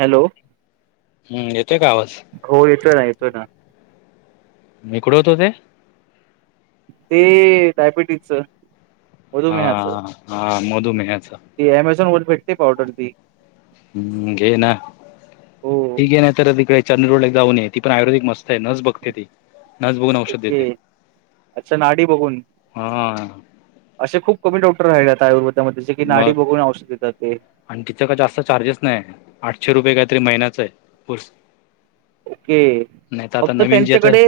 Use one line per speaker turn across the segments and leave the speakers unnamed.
Hello.
हम्म येतोय का आवाज
हो येतोय ना येतोय ना,
मी कुठं होतो ते
ते डायबिटीजच
हा
मधुमेहाच,
हा मधुमेहाचा
ती अमेझॉन वर भेटते पावडर ती
हम् घे ना
हो
ही घे नाहीतर तिकडे चंद [unintelligible] जाऊन ये ती पण आयुर्वेदिक मस्त आहे, नस बघते ती नस बघून औषध देते
ओके, अच्छा नाडी बघून
हा
असे खूप [unintelligible] डॉक्टर [unintelligible] आता काय आयुर्वे
मग आणि तिथं का जास्त चार्जेस नाय आठशे रुपये काय तरी महिन्याचं आय [unintelligible]
ओके फक्त
आता
त्यांच्याकडे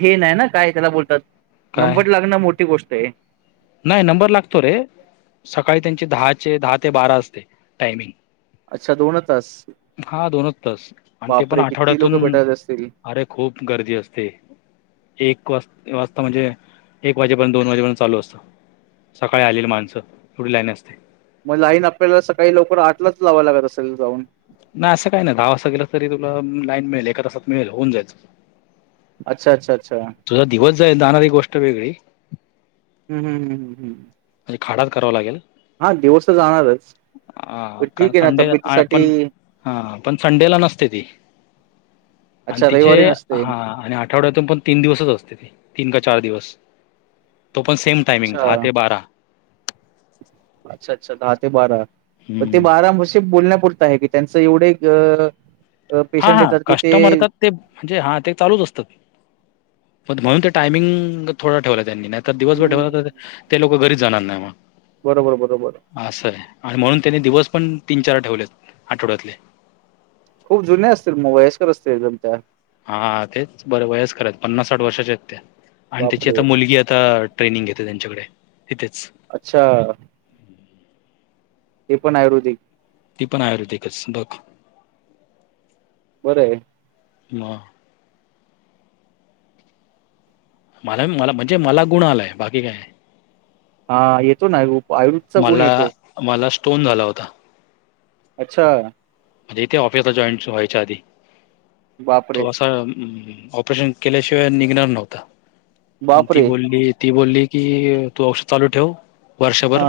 हे नाही ना काय त्याला बोलतात,
काय
नंबर लागणं मोठी गोष्ट ते
नाही नंबर लागतो रे, सकाळी त्यांची दहाचे दहा ते बारा असते टायमिंग
अच्छा! दोनच तास
हा दोनच तास आणि ते पण
बापरे किती लोक
आठवड्यातून
भेटायत असतील
अरे खूप गर्दी असते. एक वास वासता म्हणजे एक वाजेपर्यंत दोन वाजेपर्यंत चालू असतं. सकाळी आलेली माणसं एवढी लाईन असते.
मग लाईन आपल्याला सकाळी लवकर आठलाच लावाव लागत असेल जाऊन
नाही असं काय नई, दहा वाजता गेलास तरी तुला लाईन मिळेल, एका तासात मिळेल होऊन जायच
अच्छा अच्छा! अच्छा
तुझा दिवस जाइल जाणारी गोष्ट वेगळी
हू हू हू हुहू
खाडाच कराव लागेल.
हा दिवस त जाणारच
आ कारण
ठीक आहे ना
संडे आ पण,
तब्येतीसाठी
हा पण संडेला नसते ती आणि
अच्छा
तिचे
रविवारी नसते.
हा आणि आठवड्यातून पण तीन दिवसच असते तीन काय चा चार दिवस, तो पण सेम टायमिंग
अच्छा,
दहा ते बारा
अच्छा अच्छा! दहा ते बारा, ते
हम्म
बारा मुसे बोलण्या पुरत आहे की त्यांचं एवढे [unintelligible]
हा हा
येतात की ते
कस्टमर तर ते म्हणजे हा ते चालूच असत [unintelligible] म्हणून ते टायमिंग थोडा ठेवला त्यांनी नाही तर दिवसभर
हम्म.
ठेवला तर ते लोक घरीच जाणार नाई म,
बरोबर, बरोबर.
आसाय म्हणून त्यांनी दिवस पण तीन चार ठेवलेत आठवड्यातले
खूप जुने असतील मग वयस्कर असती एकदम त्या
हा तेच बरं वयस्कर आईत पन्नास साठ वर्षाच्या आहेत त्या आणि त्यची
बापरे!
आता मुलगी आता ट्रेनिंग घेते त्यांच्याकडे हिथेच
अच्छा! ते पण आयुर्वेदिक
ती पण आयुर्वेदिकच बघ.
बर ये
ना मला मला म्हणजे मला गुण आलाय, बाकी काय
हा येतो ना उप आयु [unintelligible] चा गुण येतो.
तोन झाला होता.
अच्छा!
[unintelligible] इथे ऑफिसला जॉईन च व्हायच्या आधी,
बापरे!
थोआसा अम्म ऑपरेशन केल्याशिवाय निघणार नव्हता, पण ती
बापरे!
बोलली ती बोलली की तू औष चालू ठेव
हा
वर्षभर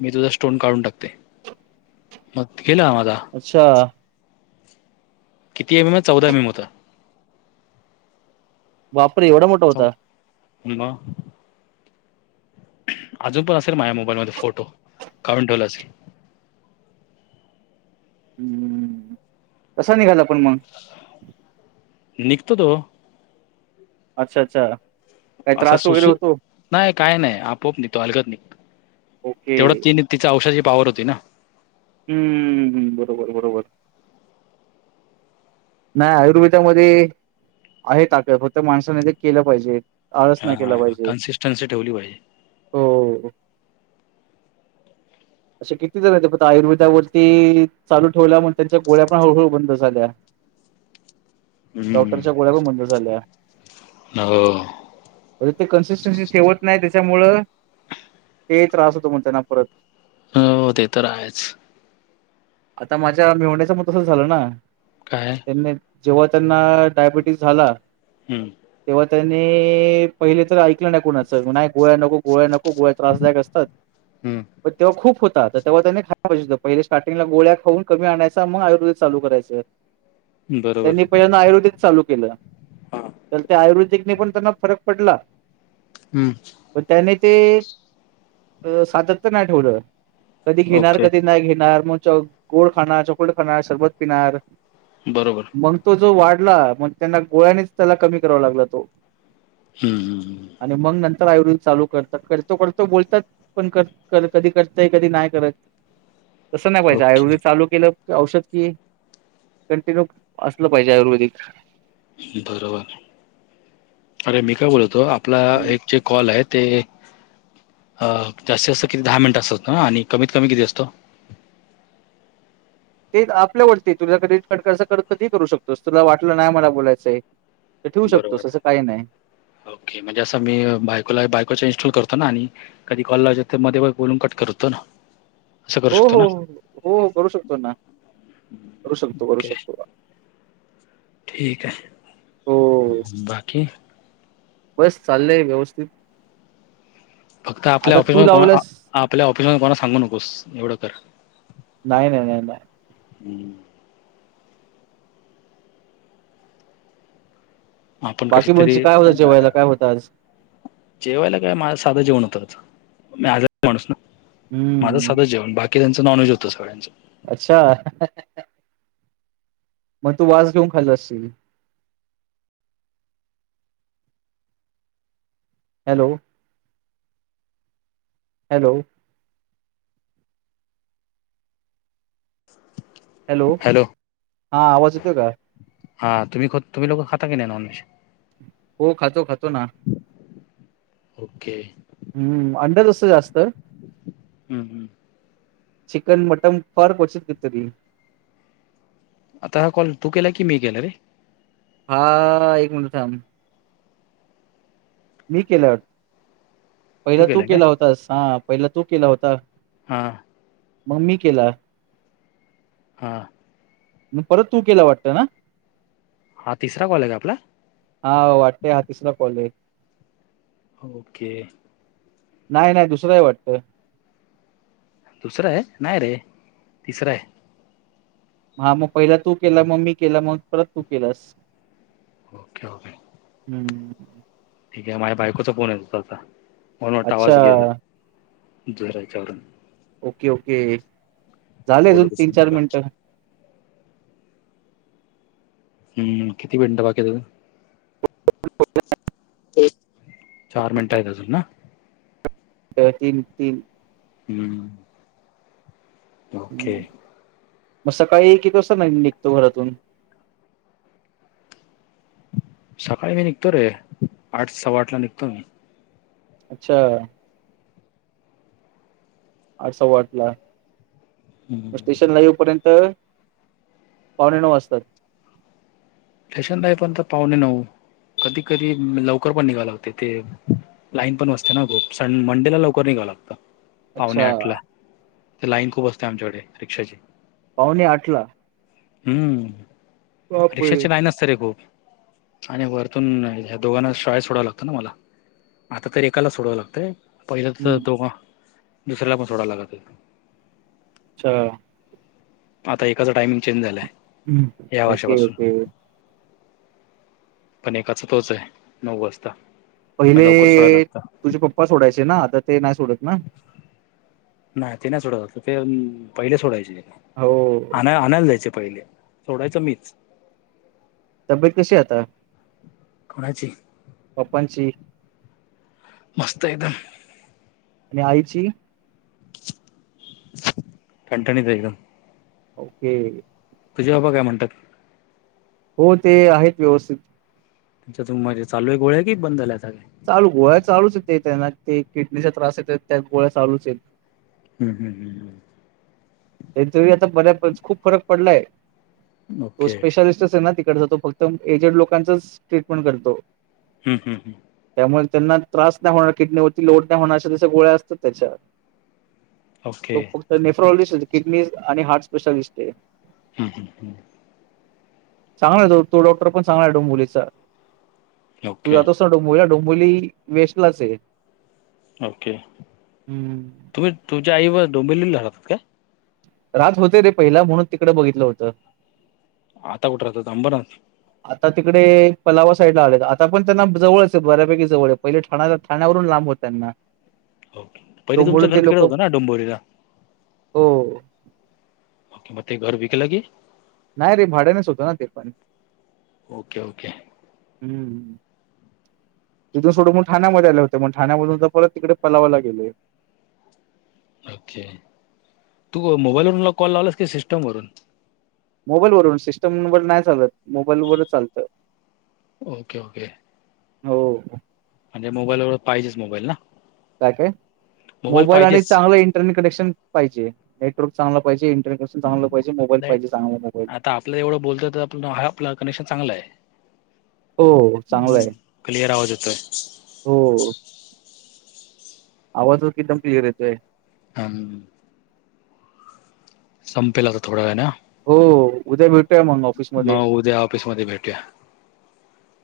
मी तुझा स्टोन काढून टाकते, मग गेला माझा
अच्छा!
किती एम एम ये? चौदा एम एम होता.
बापरे! एवढा मोठा होता.
[unintelligible] म अजून पण असेल माझ्या मोबाईल मध्ये फोटो, काढून ठेवला असे पीप
हम्म कसा निघाला पण मग
निघतो तो
अच्छा अच्छा काही
असं
त्रास वगैरे
सोसू
होतो?
नाय काय नाय आपोआप निघतो अलगत निघतो.
ओके.
तेवढं ती तिचा औषधाची पावर होती ना.
हम्म बरोबर बरोबर. नाय आयुर्वेदामध्ये आहे ताकद फक्त माणसाने ते केलं पाहिजे. आळस नाई केला
हा
पाहिजे
कन्सिस्टन्सी ठेवली पाहिजे
हो. अशे किती जण येत आयुर्वेदावरती चालू ठेवल्या म्हण त्यांच्या गोळ्या पण हळूहळू बंद झाल्या. डॉक्टरच्या गोळ्या प बंद झाल्या.
ना हो.
म्हजे ते कन्सिस्टन्सी ठेवत नाय त्याच्यामुळ ते त्रास होतो मग त्यांना परत.
ह हो ते तर आहेच.
आता माझ्या मेवण्याच म तसं झालं ना
काय
त्यां जेव्हा त्यांना डायबिटीस झाला.
हम्म.
तेव्हा त्यांनी पहिले तर ऐकलं नाय कोणाच नाय गोळ्या नको गोळ्या नक को गोळ्या त्रासदायक असतात प तेव्हा खूप होता तेव्हा त्यांन खायाय पाहिजे होता पहिलं स्टा टिंगला गोळ्या खऊ कमी आणायचा मग आयुर्वेद चालू करायं.
बरोबर
त्यांनी पहिल्यांदा आयुर्वेदिक चालू केलं
हम्म
तर ते आयुर्वेदिक नाई पण त्यांना फरक पडला.
हम्म.
पण त्याने ते सातत्य नाही ठेवलं कधी घेणार
ओके
कधी नाही घेणार मग च गोड खाणार चॉकलेट खाणार शरबत पिणार
बरोबर
मग तो जो वाट ला मग त्यांना गोळ्यानेच त्याला कमी करावा लागला तो.
हम्म ह ह ह.
तर आयुर्वेद चालू करतात करतो करतो बोलतात पण कर क कधी करतय कधी नाय करत. स नाय पाहिजे
ओके
आयुर्वेद चाू केलं कि औषध कि कंटिन्यू असलं पाहिजे आयुर्वेदिक.
बरोबर अरे मी काय बोलतो आपला एक जे कॉल आहेत ते. अ जास्त जास्त किती दहा मिनिट असतं ना आणि कमीत कमी किती असतो?
ते आपल्यावरती तुझ्याकड कट कस कर कधीही करू शकतोस तुला वाटलं नाई मला बोलायचंय तर ठेवू शकतोस असं काही नाही
बरोबर ओके म्हणजे असं मी बायकोला बायको च्या इन्स्टॉल कर तो आणि कधी कॉल लावायचा तर मध्ये बाय बोलून कट करतोना.
हो हो हो हो करू शकतो ना. करू शकतो करू
ओके.
शकतो.
ठीक
हो
हाय बाकी.
बस चाललंय व्यवस्थित.
फक्त आपल्या
आता
ऑफिस
तू
मध कोण अ
लावलंस
आपल्या ऑफिस मध कोणा सांगू नकोस एवढं कर.
नाय नाय नाय नाय.
हम्म. आपण
बाकी
कसतरी
म्हणजे काय होतं
अ
जेवायला काय होतं आज
जेवायला काय माझ साधं जेवण होत आज. मी आजा माणूस ना माझं
हम्म
सधं जेवण बाकी त्यांच नॉन्हेज होतं सगळ्यांच.
अच्छा. मग तू वास घेऊन खाल्ला असशील. हॅलो. हॅलो. हॅलो हा आवाज येतो काय?
हा तुमही ख तुमही लोक खाता कि नाय नॉनव्हेज?
हो खातो खातो ना.
ओके.
हम्म अंडर असतं जास्तं.
हम्म हम्म.
चिकन मटम फार क्वचित् घेतलं मी
आता हा कॉल तू केला की मी केला रे
हा एक मिनट थांब. मी केल्यात पहिला तू
केलाय का?
केला होतास हा पहिला तू केला होता.
हा.
मग मी केलात.
हा.
म परत तू केला वाटतंय ना
हा तिसरा कॉल आहे का आपला
हा वाटतेय हा तिसरा कॉल आहे.
ओके.
नाही नाही दुसरा आहे वाटतं.
दुसरा आहे नाही रे तिसरा आहे.
हा मग पहिला तू केला मग मी केला मग परत तू केलास.
Okay okay.
हम्म.
ठीक आहे आता माझ्या बायकोचा फोन येत होता आता म्हणून वाटतं
अच्छा.
आवाज गेला. इकडे जायचं आवरून
ओके ओके झाले अजून
बोलत
तीन
असेल
चार
मला
मिनिटं
हम्म किती मिनिटं बाकी आहे आता चार मिनिटं आहेत अजून ना.
ब तीनं तीनं
हम्म. ओके.
हं. मग सकाळीं किती वास्ता निघतो तू बरं.
सकाळी मी निघतो रे आठ सव्वा आठला निघतो मी
अच्छा आठ सवा आठ ला. मग
हम्म,
स्टेशनला ईव्ह पर्यन्त पावणे नऊ वाजतात.
स्टेशनला येई पर्यंत ना पाहुणे नऊ कधी कधी लवकर पण निघा लागते तिथे ते लाईन पण असते ना खूप स मंडे ला लवकर निघावं लागतं. पाव्हणे
अच्छा
आठ ला ते लाईन खूप असतें आमच्याकडे रिक्षांची
पाव्हणे आठला.
हम्म.
बाप हय.
हे भाऊ आणि वरतून दोघांना शाळेत सोडावं लागते न मला. आता तर एकाला सोडावं लागतंय. पहिलं तर
हम्म.
दोघां दुसऱ्यांना पणं सोडा लागतं होते.
अच्छा.
आता एकाचा टाईम चेंज झालाय आहे.
हम ओके ओके.
पणं एकाचा तोंच आहे नऊ वाजता मग लवकर सोडायला
पहिलें
लागतं
तुझें पप्पा सोडायचे ना आता ते नाही सोडत ना.
नाही ते नाही सोडात आता ते पहिले सोडायचे
हो
आणय आणायला जायचे पहिलें. सोडायचं मीच.
तब्येत कशी आहे आता?
कोणाची?
पाप्पांची.
मस्त एकदम.
आणि आईची?
ठणठणीत एकदम.
ओके
तुझे बाबा काय म्हणतात?
हो ते आहेत व्यवस्थित.
त्याच्यातून माझ्या चालूये गोळ्या की बंद झाल्या? काय
चालू गोळ्या चालूच य त्यांना ते किडनीचा त्रास येत त्या गोळ्या चालूच आहेत.
हम्म हम् हम्म हम्
त्याचा तरी आता बर्‍यापैकी खूप फरक पडलाय तो
ओके
स्पेशलिस्टच आहे ना ती तिकडे जातो फक्त आणि एजड लोकांचाच ट्रीटमेंट करतो.
हम्म हम्म हम्
त्या मुळे त्यांना त्रास नाही होणार किडनी वरती लोड नाही होणार अशा गोळ्या असतात त्याच्या. तो
ओके हम्म
फक्त नेफ्रॉलॉजिस्ट किडनी आणि हार्ट स्पेशालिस्ट आहे.
हम्म हम् ह्
चांगला आहे द तो डॉक्टर पण चांगला आहे डोंबिवलीचा. तू
ओके
जातोस ना डोंबोलीला डोंबिवली वेस्टलाच आहे.
ओके,
हम्म.
तुम्ही तुमच्या आई बरोबर डोंबिलीला राहतात का?
राहात होते रे पहिला म्हणून तिकड बघितलं होतं.
आता कुठ राहतात अंबरनाथ?
आता तिकडे पलावा साईड ला आले आता पण त्यांना जवळच बऱ्यापैकी जवळ आहे पहिले ठाण्या ठाण्यावरून लांब होताना
ओके पहिले
त्यामुळे
तुमचं घर
ते
तिकडे
लोक
होतं ना डोंबिवलीला
हो
ओके मग ते घर विकला की?
नाही रे भाड्यानेच होतं ना ते पण.
Okay okay.
हम्म तिथून सोडून म ठाण्यामध्ये आले होते मग ठाण्यामधून तर परत तिकडे पलावाला गेले.
[unintelligible] ओके, तू मोबाईल वरुण मला कॉल लावलास कि सिस्टम वरून?
मोबाईल वरून सिस्टम वर नाही चालत मोबाईल वर चालतं.
Okay okay.
हो
म्हणजे मोबाईल व पाहिजेच मोबाईल ना
काय काय मोबाईल आणि चांगलं इंटरनेट कनेक्शन पाहिजे नेटवर्क चांगलं पाहिजे. इंटरनेट कनेक्शन मोबाईल पाहिजे चांगला मोबाईल.
आता आपलं एवढं बोलत आपण आपला कनेक्शन चांगलाय.
हो चांगलं
हम्म
आहे.
क्लियर आवज येतोय.
आवाज तर एकदम क्लिअर येतोय.
हम ह. संपेल आता थोडा वेळान.
हो उद्या भेटूया मग
म
ऑफिसमध्ये.
उद्या ऑफिस मधे भेटूया.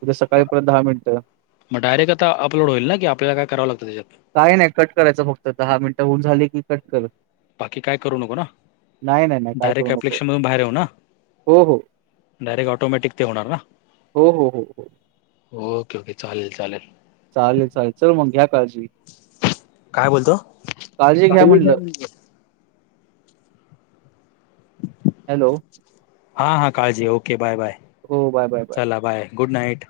उद्या सकाळी परत मिनिटं.
मग डायरेक्ट आता अपलोड होईल ना कि आपल्याला काय करावं लागत?
काय नाही कट करायचं फक्त दहा मिनिटं होऊन झाली की कट कर.
बाकी काय करू नको ना
नाही, नाही, नाही काय करू
डायरेक्ट,
नको.
ऐप्लिकेशन मधून बाहेर येऊ ना?
हो, हो.
डायरेक्ट ऑटोमॅटिक ते होणार ना?
हो, हो, हो, हो.
ओके ओके चालेल चालेल.
चालेल चालेल चल मग [unintelligible] काळजी....
काय बोलतो
काळजी घ्या म्हटलं. हॅलो...
हा हा काळजी घे ओके बाय बाय
हो बाय, बाय,
चला बाय गुड नाईट.